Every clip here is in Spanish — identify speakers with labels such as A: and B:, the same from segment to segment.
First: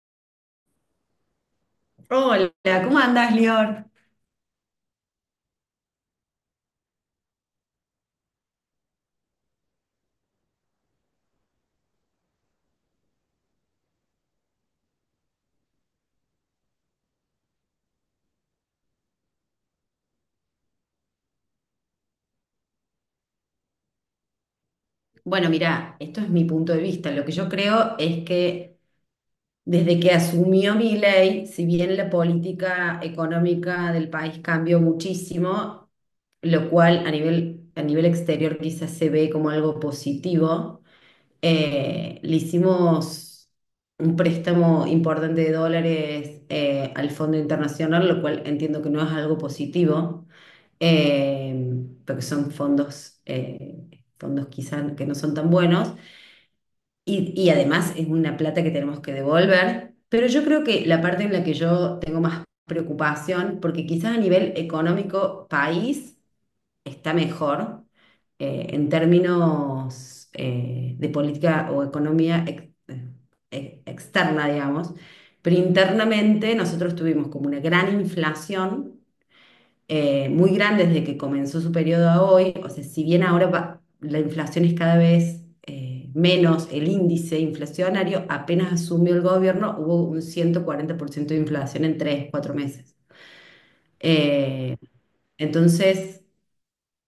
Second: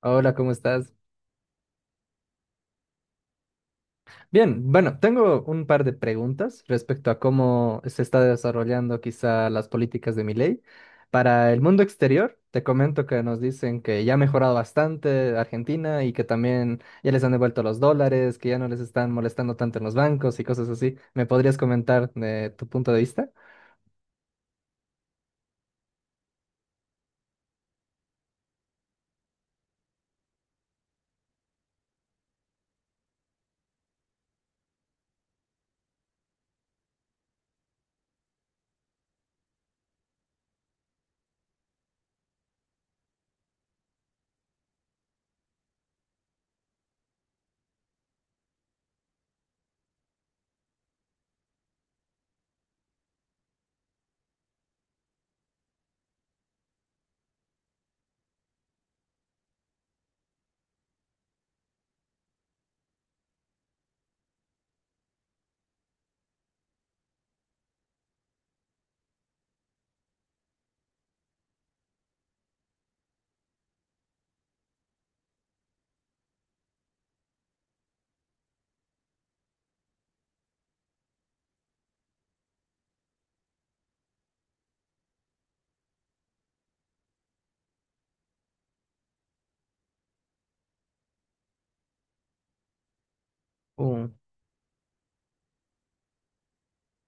A: Hola, ¿cómo estás?
B: Hola, ¿cómo andás, Lior?
A: Bien, bueno, tengo un par de preguntas respecto a cómo se está desarrollando quizá las políticas de mi ley. Para el mundo exterior, te comento que nos dicen que ya ha mejorado bastante Argentina y que también ya les han devuelto los dólares, que ya no les están molestando tanto en los bancos y cosas así. ¿Me podrías comentar de tu punto de vista?
B: Bueno, mira, esto es mi punto de vista. Lo que yo creo es que desde que asumió Milei, si bien la política económica del país cambió muchísimo, lo cual a nivel exterior quizás se ve como algo positivo, le hicimos un préstamo importante de dólares al Fondo Internacional, lo cual entiendo que no es algo positivo, eh, porque son fondos, fondos quizás que no son tan buenos. Y además es una plata que tenemos que devolver, pero yo creo que la parte en la que yo tengo más preocupación, porque quizás a nivel económico país está mejor en términos de política o economía externa, digamos, pero internamente nosotros tuvimos como una gran inflación muy grande desde que comenzó su periodo a hoy. O sea, si bien ahora la inflación es cada vez menos, el índice inflacionario, apenas asumió el gobierno, hubo un 140% de inflación en tres, cuatro meses.
A: Uh,
B: Eh, entonces,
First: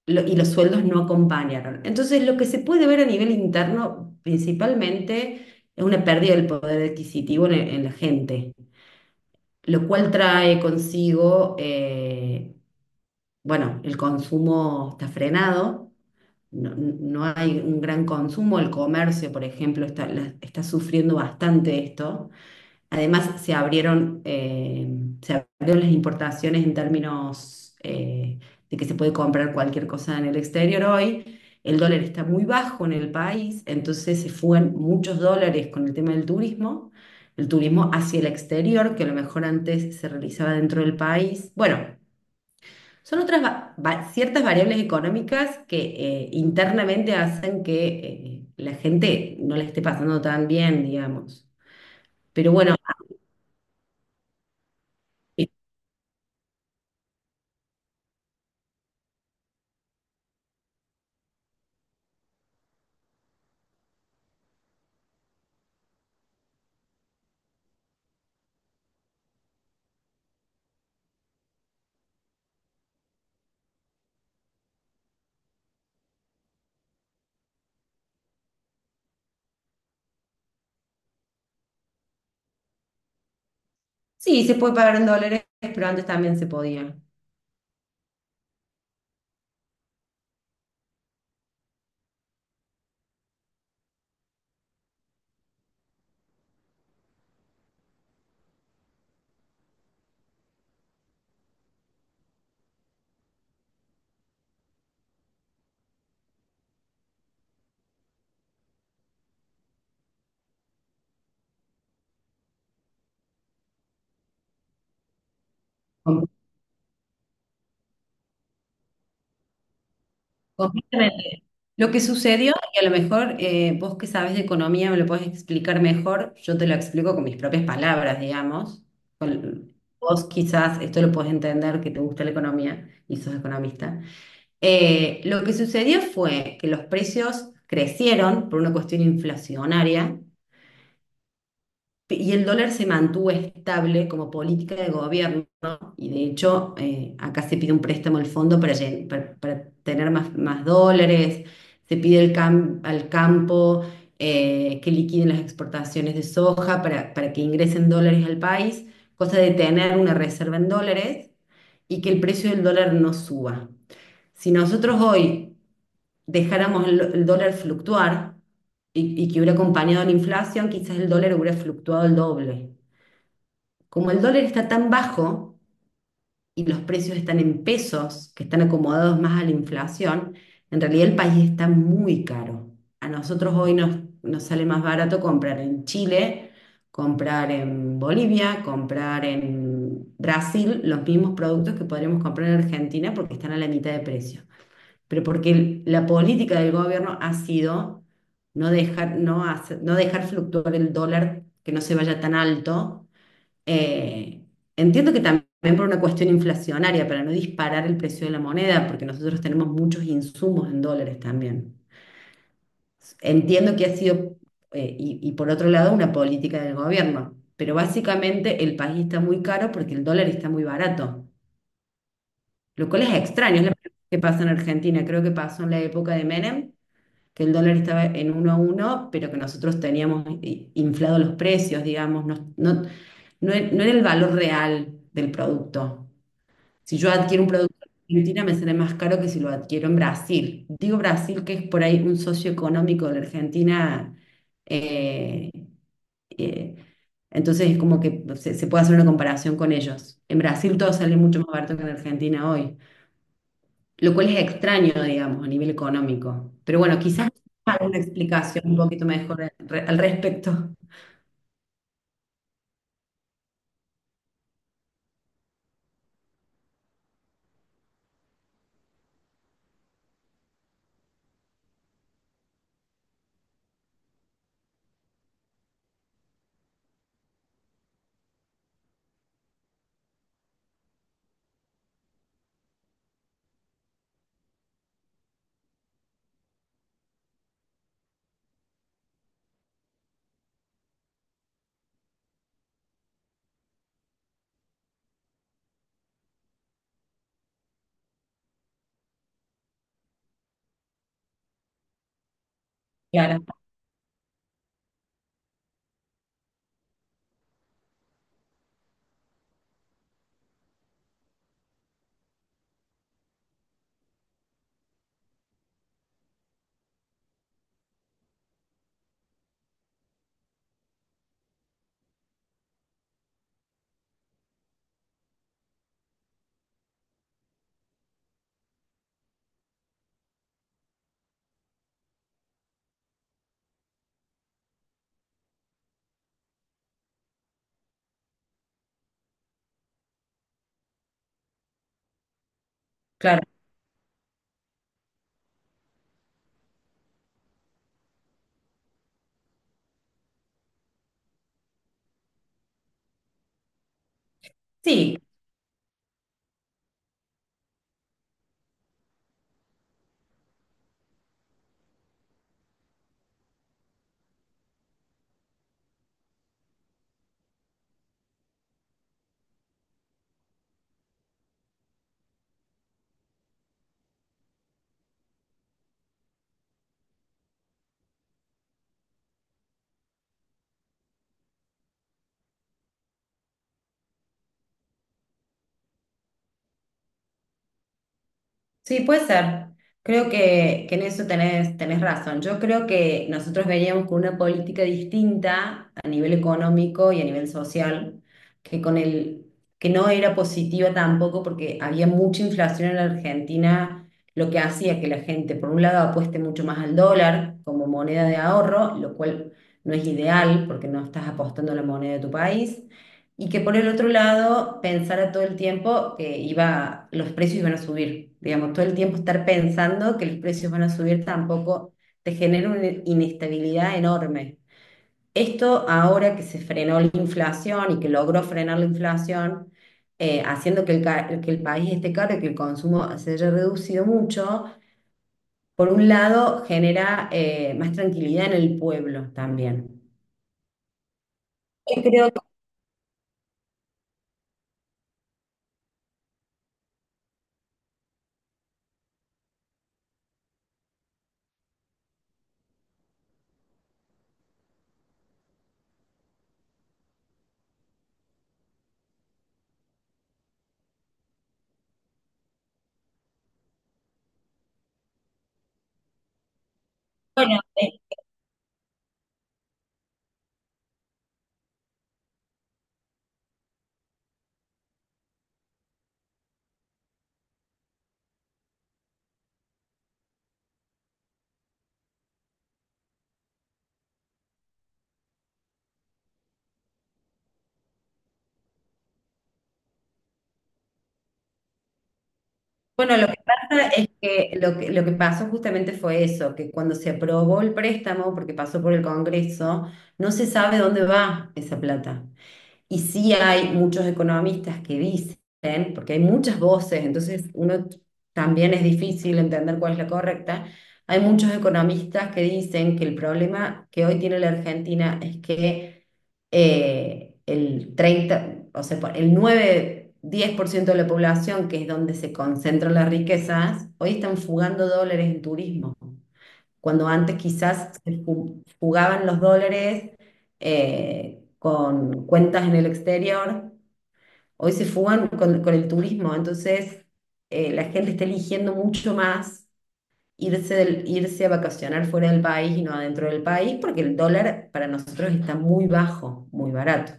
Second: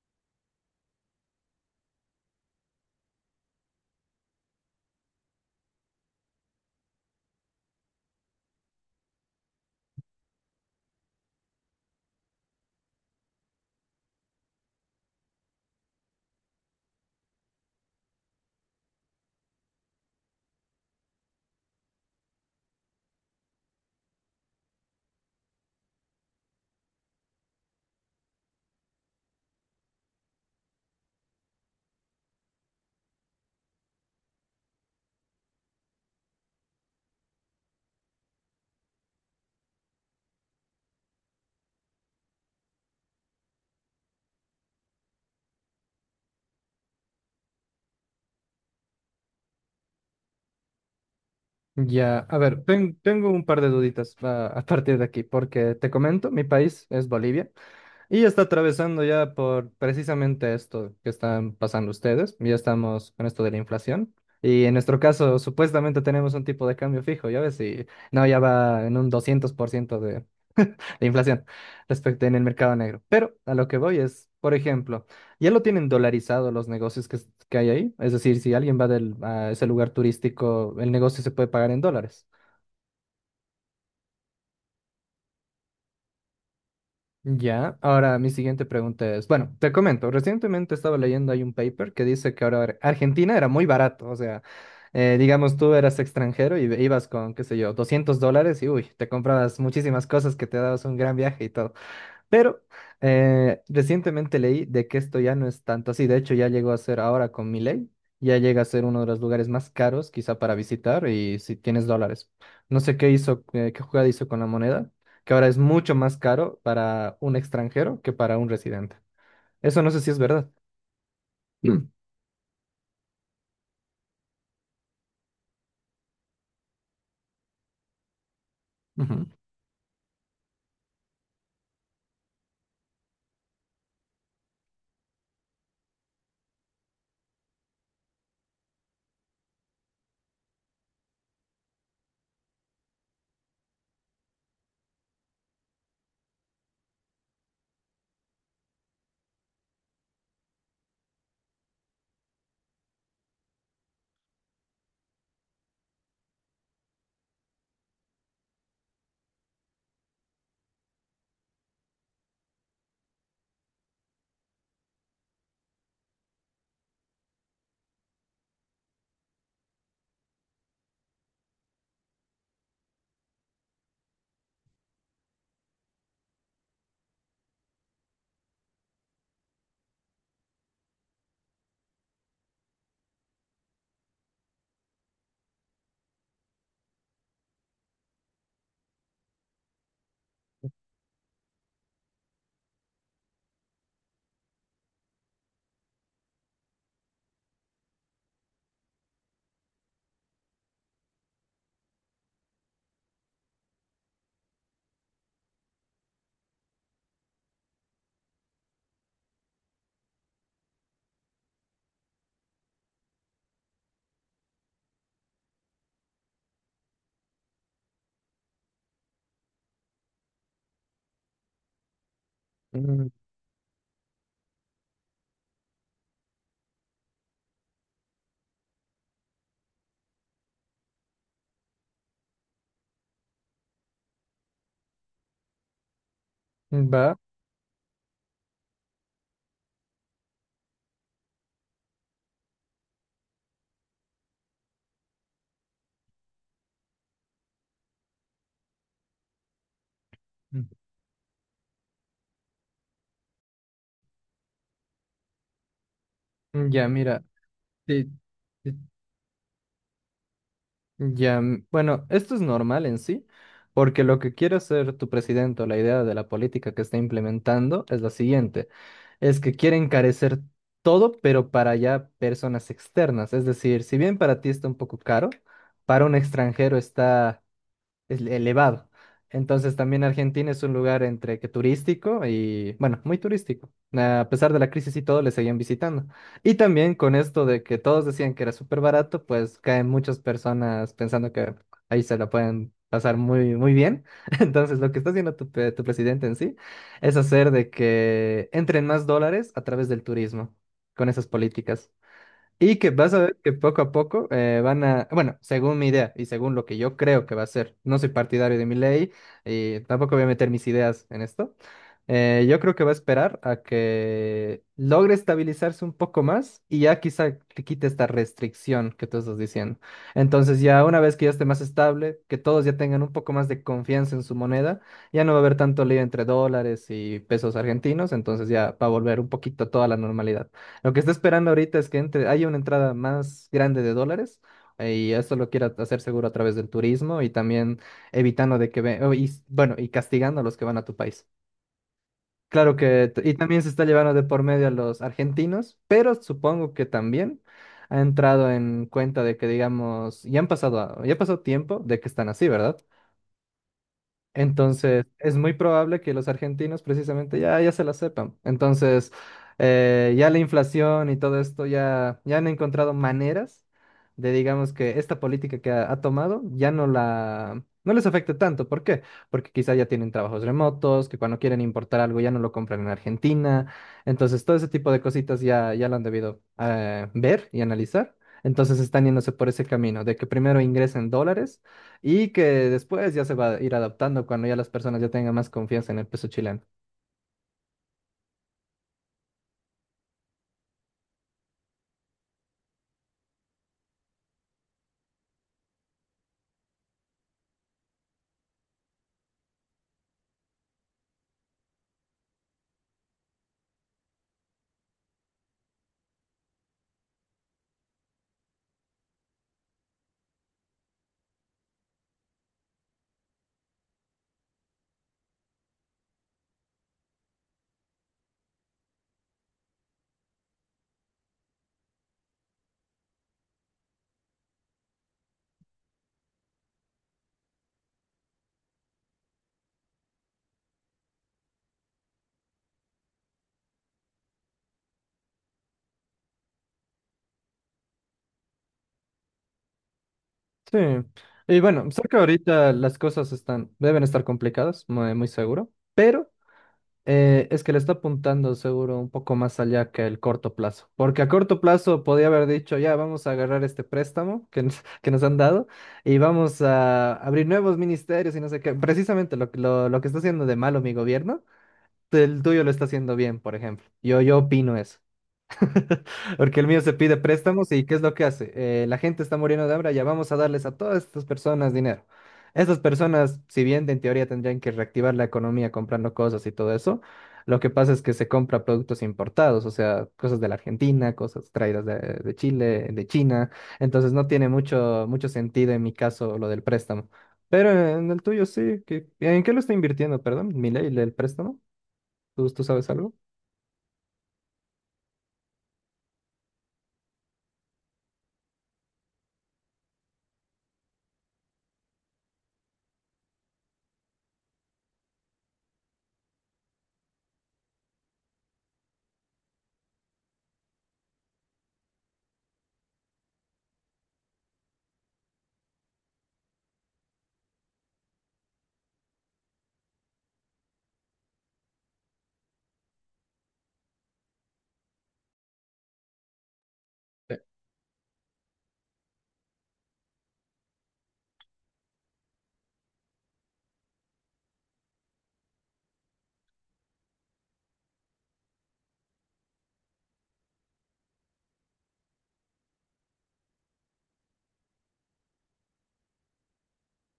B: y los sueldos no acompañaron. Entonces, lo que se puede ver a nivel interno principalmente es una pérdida del poder adquisitivo en la gente, lo cual trae consigo bueno, el consumo está frenado, no hay un gran consumo, el comercio, por ejemplo, está, está sufriendo bastante esto. Además, se se abrieron las importaciones en términos de que se puede comprar cualquier cosa en el exterior hoy. El dólar está muy bajo en el país, entonces se fugan muchos dólares con el tema del turismo. El turismo hacia el exterior, que a lo mejor antes se realizaba dentro del país. Bueno, son otras ciertas variables económicas que internamente hacen que la gente no le esté pasando tan bien, digamos.
A: ya, a
B: Pero
A: ver,
B: bueno,
A: tengo un par de duditas, a partir de aquí, porque te comento, mi país es Bolivia. Y está atravesando ya por precisamente esto que están pasando ustedes. Ya estamos con esto de la inflación. Y en nuestro caso, supuestamente tenemos un tipo de cambio fijo, ya ves, y no, ya va en un 200% de inflación respecto en el mercado negro. Pero a lo que voy es, por ejemplo, ya lo tienen dolarizado los negocios que, que hay ahí. Es decir, si alguien va a ese lugar turístico, el negocio se puede pagar en dólares.
B: sí, se puede pagar en dólares, pero antes también se podía.
A: Ya, ahora mi siguiente pregunta es, bueno, te comento, recientemente estaba leyendo hay un paper que dice que ahora Argentina era muy barato, o sea, digamos tú eras extranjero y ibas con, qué sé yo, $200 y uy, te comprabas muchísimas cosas que te dabas un gran viaje y todo. Pero recientemente leí de que esto ya no es tanto así. De hecho, ya llegó a ser ahora con Milei, ya llega a ser uno de los lugares más caros quizá para visitar y si tienes dólares. No sé qué hizo, qué jugada hizo con la moneda, que ahora es mucho más
B: Com-
A: caro para un extranjero que para un residente. Eso no sé si es verdad.
B: Completamente. Lo que sucedió, y a lo mejor vos que sabes de economía me lo podés explicar mejor, yo te lo explico con mis propias palabras, digamos.
A: Ujú.
B: Vos quizás esto lo podés entender, que te gusta la economía y sos economista. Lo que sucedió fue que los precios crecieron por una cuestión inflacionaria y el dólar se mantuvo estable como política de gobierno, ¿no? Y de hecho acá se pide un préstamo al fondo para, para tener más dólares, se pide el al campo que liquiden las exportaciones de soja para que ingresen dólares al país, cosa de tener una reserva en dólares y que el precio del dólar no suba. Si nosotros hoy dejáramos el dólar fluctuar y que hubiera acompañado la inflación, quizás el dólar hubiera fluctuado el doble. Como el dólar está tan bajo y los precios están en pesos, que están acomodados más a la inflación, en realidad el país está muy caro. A nosotros hoy nos sale más barato comprar en Chile, comprar en Bolivia, comprar en Brasil los mismos productos que podríamos comprar en Argentina porque están a la mitad de precio, pero porque la política del gobierno ha sido no dejar, no dejar fluctuar el dólar, que no se vaya tan alto. Eh, entiendo que también por una cuestión inflacionaria, para no disparar el precio de la moneda, porque nosotros tenemos muchos insumos en dólares también. Entiendo que ha sido, por otro lado, una política del gobierno, pero básicamente el país está muy caro porque el dólar está muy barato, lo cual es extraño, es lo que pasa en Argentina, creo que pasó en la época de Menem que el dólar estaba en uno a uno, pero que nosotros teníamos inflado los precios, digamos, no era el valor real del producto.
A: Mm.
B: Si yo
A: Va.
B: adquiero un producto en Argentina, me sale más caro que si lo adquiero en Brasil. Digo Brasil, que es por ahí un socio económico de la Argentina. eh, eh, entonces es como que se puede hacer una comparación con ellos. En
A: Mm,
B: Brasil todo sale mucho más barato que en Argentina hoy, lo cual es extraño, digamos, a nivel económico. Pero
A: ya,
B: bueno,
A: mira,
B: quizás alguna
A: te,
B: explicación un poquito mejor al respecto.
A: ya, bueno, esto es normal en sí, porque lo que quiere hacer tu presidente o la idea de la política que está implementando es la siguiente, es que quiere encarecer todo, pero para ya personas externas, es decir, si bien para ti está un poco caro, para un extranjero está es elevado. Entonces también Argentina es un lugar entre que turístico y, bueno, muy turístico. A pesar de la crisis y todo, le seguían visitando. Y también con esto de que todos decían que era súper barato, pues caen muchas personas pensando que ahí se la pueden pasar muy, muy bien. Entonces lo que está haciendo tu presidente en sí es hacer de que entren más dólares a través del turismo con esas políticas. Y que vas a ver
B: Claro,
A: que poco a poco van a, bueno, según mi idea y según lo que yo creo que va a ser, no soy partidario de mi ley y tampoco voy a meter mis ideas en esto, yo creo que va a esperar a que logre estabilizarse un poco más y ya quizá que quite esta restricción que tú estás diciendo. Entonces ya una vez que ya esté más estable, que todos ya tengan un poco más de confianza en su moneda, ya no va a haber tanto lío entre dólares y pesos argentinos, entonces ya va a volver un poquito toda la normalidad. Lo que está esperando ahorita es que entre, haya una entrada más grande de dólares. Y esto lo quiera hacer seguro a través del turismo y también evitando de que y, bueno, y castigando a los que van a tu país. Claro que, y
B: claro.
A: también se está llevando de por medio a los argentinos, pero supongo que también ha entrado en cuenta de que, digamos, ya ha pasado tiempo de que están así, ¿verdad? Entonces,
B: Sí,
A: es muy probable que los argentinos precisamente ya se la sepan. Entonces, ya la inflación y todo esto ya han encontrado maneras de, digamos, que esta política que ha tomado ya no les afecte tanto. ¿Por qué? Porque quizá ya tienen trabajos remotos, que cuando quieren importar algo ya no lo compran en Argentina. Entonces, todo ese tipo de cositas ya lo han debido ver y analizar. Entonces, están yéndose por ese camino de que primero ingresen dólares y que después ya se va a ir adaptando cuando ya las personas ya tengan más confianza en el peso chileno.
B: sí, puede ser. Creo que en eso tenés razón. Yo creo que nosotros veníamos con una política distinta a nivel económico y a nivel social, que con el, que no era positiva tampoco porque había mucha inflación en la Argentina, lo que hacía que la gente, por un lado, apueste mucho más al dólar como moneda de ahorro, lo cual no es ideal porque no estás apostando a la moneda de tu país. Y que por el otro lado pensara todo el tiempo que iba, los precios iban a subir. Digamos, todo el tiempo estar pensando que los precios van a subir tampoco te genera una inestabilidad enorme. Esto ahora que se frenó la inflación y que logró frenar la inflación, haciendo que que el país esté caro y que el consumo se haya reducido mucho, por un lado genera más tranquilidad en el pueblo también.
A: Sí. Y bueno, sé
B: Yo
A: que
B: creo que,
A: ahorita las cosas están, deben estar complicadas, muy, muy seguro, pero es que le está apuntando seguro un poco más allá que el corto plazo. Porque a corto plazo podía haber dicho, ya vamos a agarrar este préstamo que nos, que nos han dado y vamos a abrir nuevos ministerios y no sé qué. Precisamente lo que está haciendo de malo mi gobierno, el tuyo lo está haciendo bien, por ejemplo. Yo opino eso. Porque el mío se pide
B: bueno,
A: préstamos y ¿qué es lo que hace? La gente está muriendo de hambre, ya vamos a darles a todas estas personas dinero. Estas personas, si bien en teoría tendrían que reactivar la economía comprando cosas y todo eso, lo que pasa es que se compra productos importados, o sea, cosas de la Argentina, cosas traídas de Chile, de China. Entonces no tiene mucho, mucho sentido en mi caso lo del préstamo. Pero en el tuyo sí. ¿qué- ¿En qué lo está invirtiendo, perdón? ¿Milei, el préstamo? Tú sabes algo?
B: bueno, lo que pasa es que lo que pasó justamente fue eso, que cuando se aprobó el préstamo, porque pasó por el Congreso, no se sabe dónde va esa plata. Y sí hay muchos economistas que dicen, porque hay muchas voces, entonces uno también es difícil entender cuál es la correcta, hay muchos economistas que dicen que el problema que hoy tiene la Argentina es que el treinta, o sea, el nueve-diez por ciento de la población, que es donde se concentran las riquezas, hoy están fugando dólares en turismo, cuando antes quizás fugaban los dólares con cuentas en el exterior, hoy se fugan con el turismo, entonces la gente está eligiendo mucho más. Irse, irse a vacacionar fuera del país y no adentro del país, porque el dólar para nosotros está muy bajo, muy barato.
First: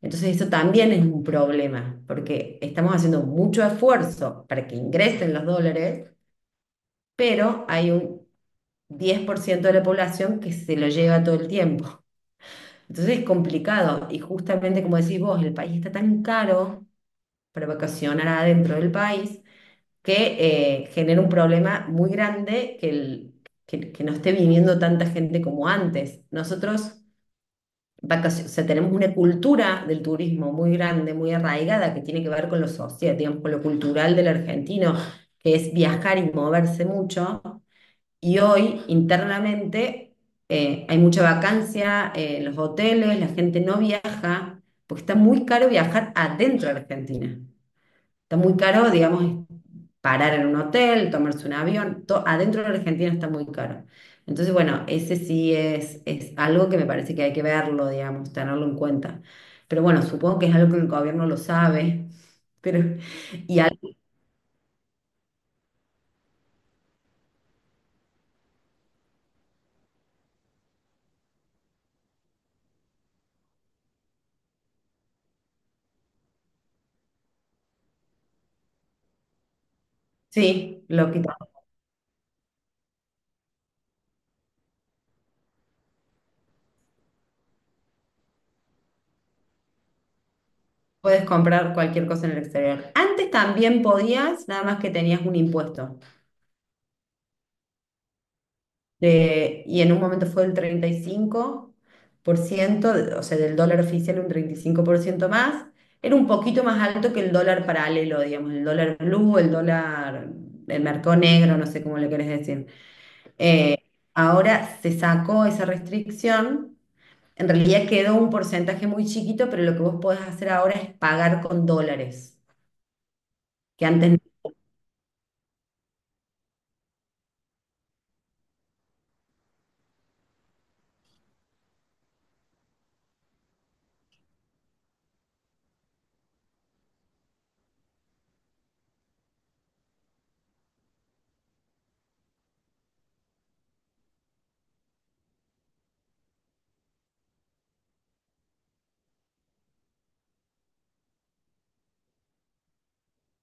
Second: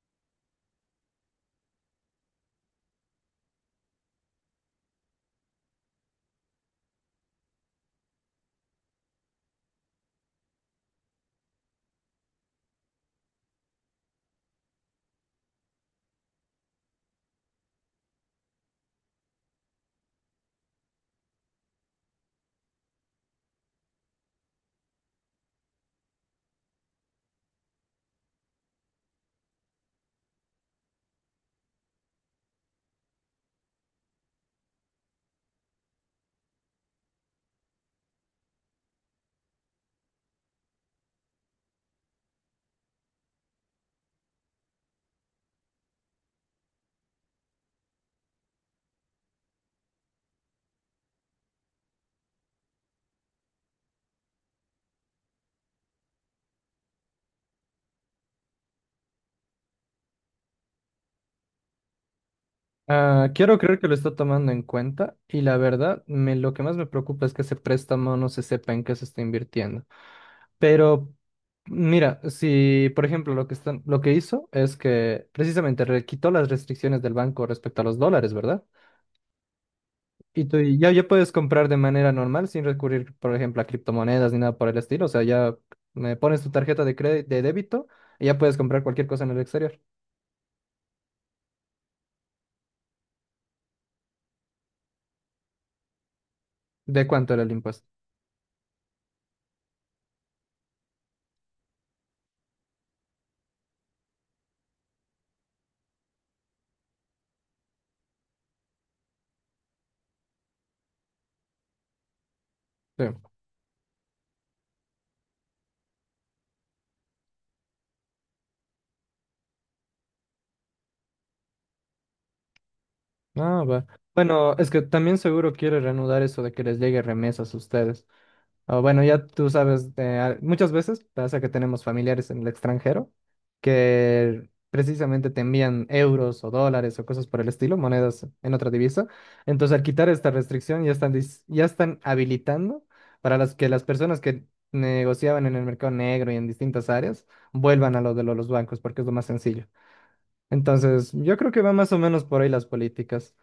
B: Entonces eso también es un problema, porque estamos haciendo mucho esfuerzo para que ingresen los dólares, pero hay un 10% de la población que se lo lleva todo el tiempo. Entonces es complicado y justamente como decís vos, el país está tan caro para vacacionar adentro del país que genera un problema muy grande que, que no esté viniendo tanta gente como antes. Nosotros o sea, tenemos una cultura del turismo muy grande, muy arraigada, que tiene que ver con lo social, digamos, con lo cultural del argentino, que es viajar y moverse mucho. Y hoy, internamente, hay mucha vacancia en los hoteles, la gente no viaja, porque está muy caro viajar adentro de Argentina. Está muy caro, digamos, parar en un hotel, tomarse un avión, adentro de la Argentina está muy caro. Entonces, bueno, ese sí es algo que me parece que hay que verlo, digamos, tenerlo en cuenta. Pero bueno, supongo que es algo que el gobierno lo sabe, pero
A: Ah, quiero
B: y al-
A: creer que lo está tomando en cuenta y la verdad, lo que más me preocupa es que ese préstamo no se sepa en qué se está invirtiendo. Pero mira, si por ejemplo lo que hizo es que precisamente quitó las restricciones del banco respecto a los dólares, ¿verdad? Y tú
B: sí,
A: ya
B: lo que
A: puedes
B: tampoco
A: comprar de manera normal sin recurrir, por ejemplo, a criptomonedas ni nada por el estilo. O sea, ya me pones tu tarjeta de crédito, de débito y ya puedes comprar cualquier cosa en el exterior.
B: puedes comprar cualquier cosa en el exterior. Antes también podías, nada más que tenías un impuesto.
A: ¿De cuánto era el impuesto?
B: Y en un momento fue el 35%, o sea, del dólar oficial un 35% más. Era un poquito más alto que el dólar paralelo, digamos, el dólar blue, el mercado negro, no sé cómo le querés decir.
A: Sí.
B: Eh, ahora se sacó esa restricción. En realidad quedó un porcentaje muy chiquito, pero lo que vos podés hacer ahora es pagar con dólares,
A: Ah, va.
B: que antes no
A: Bueno, es que también seguro quiere reanudar eso de que les llegue remesas a ustedes. Ah, bueno, ya tú sabes, muchas veces pasa que tenemos familiares en el extranjero que precisamente te envían euros o dólares o cosas por el estilo, monedas en otra divisa. Entonces, al quitar esta restricción, ya están habilitando para las que las personas que negociaban en el mercado negro y en distintas áreas vuelvan a los bancos, porque es lo más sencillo. Entonces, yo creo que va más o menos por ahí las políticas.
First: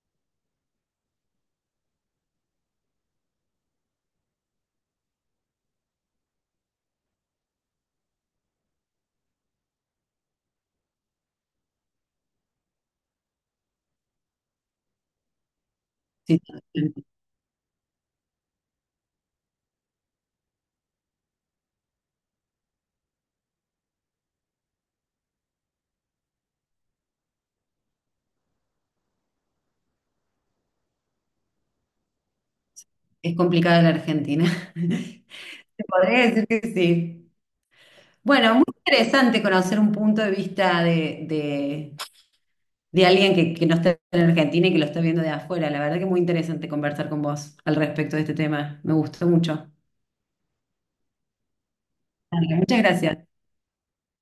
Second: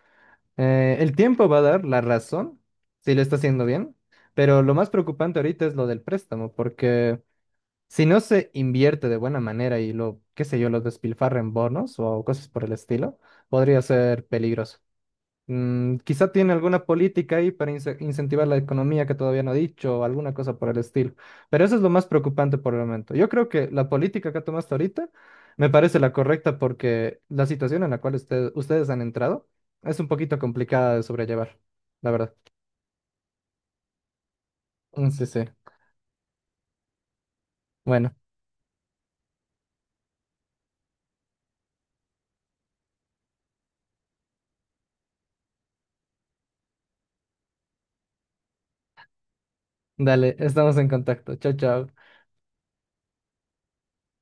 A: El tiempo va a dar la razón si lo está haciendo bien, pero lo más preocupante ahorita es lo del préstamo, porque si no se invierte de buena manera y lo, qué sé yo, lo despilfarra en bonos o cosas por el estilo, podría ser peligroso. Mm, quizá tiene
B: existía.
A: alguna política ahí para incentivar la economía que todavía no ha dicho o alguna cosa por el estilo. Pero eso es lo más preocupante por el momento. Yo creo que la política que ha tomado hasta ahorita me parece la correcta porque la situación en la cual ustedes han entrado es un poquito complicada de sobrellevar, la verdad.
B: Es complicado en la Argentina.
A: Mm. Sí, sí.
B: Te podría decir que sí.
A: Bueno,
B: Bueno, muy interesante conocer un punto de vista de alguien que no está en Argentina y que lo está viendo de afuera. La verdad que muy interesante conversar con vos al respecto de este tema. Me gustó mucho.
A: dale, estamos en contacto. Chao, chao.
B: Dale, muchas gracias.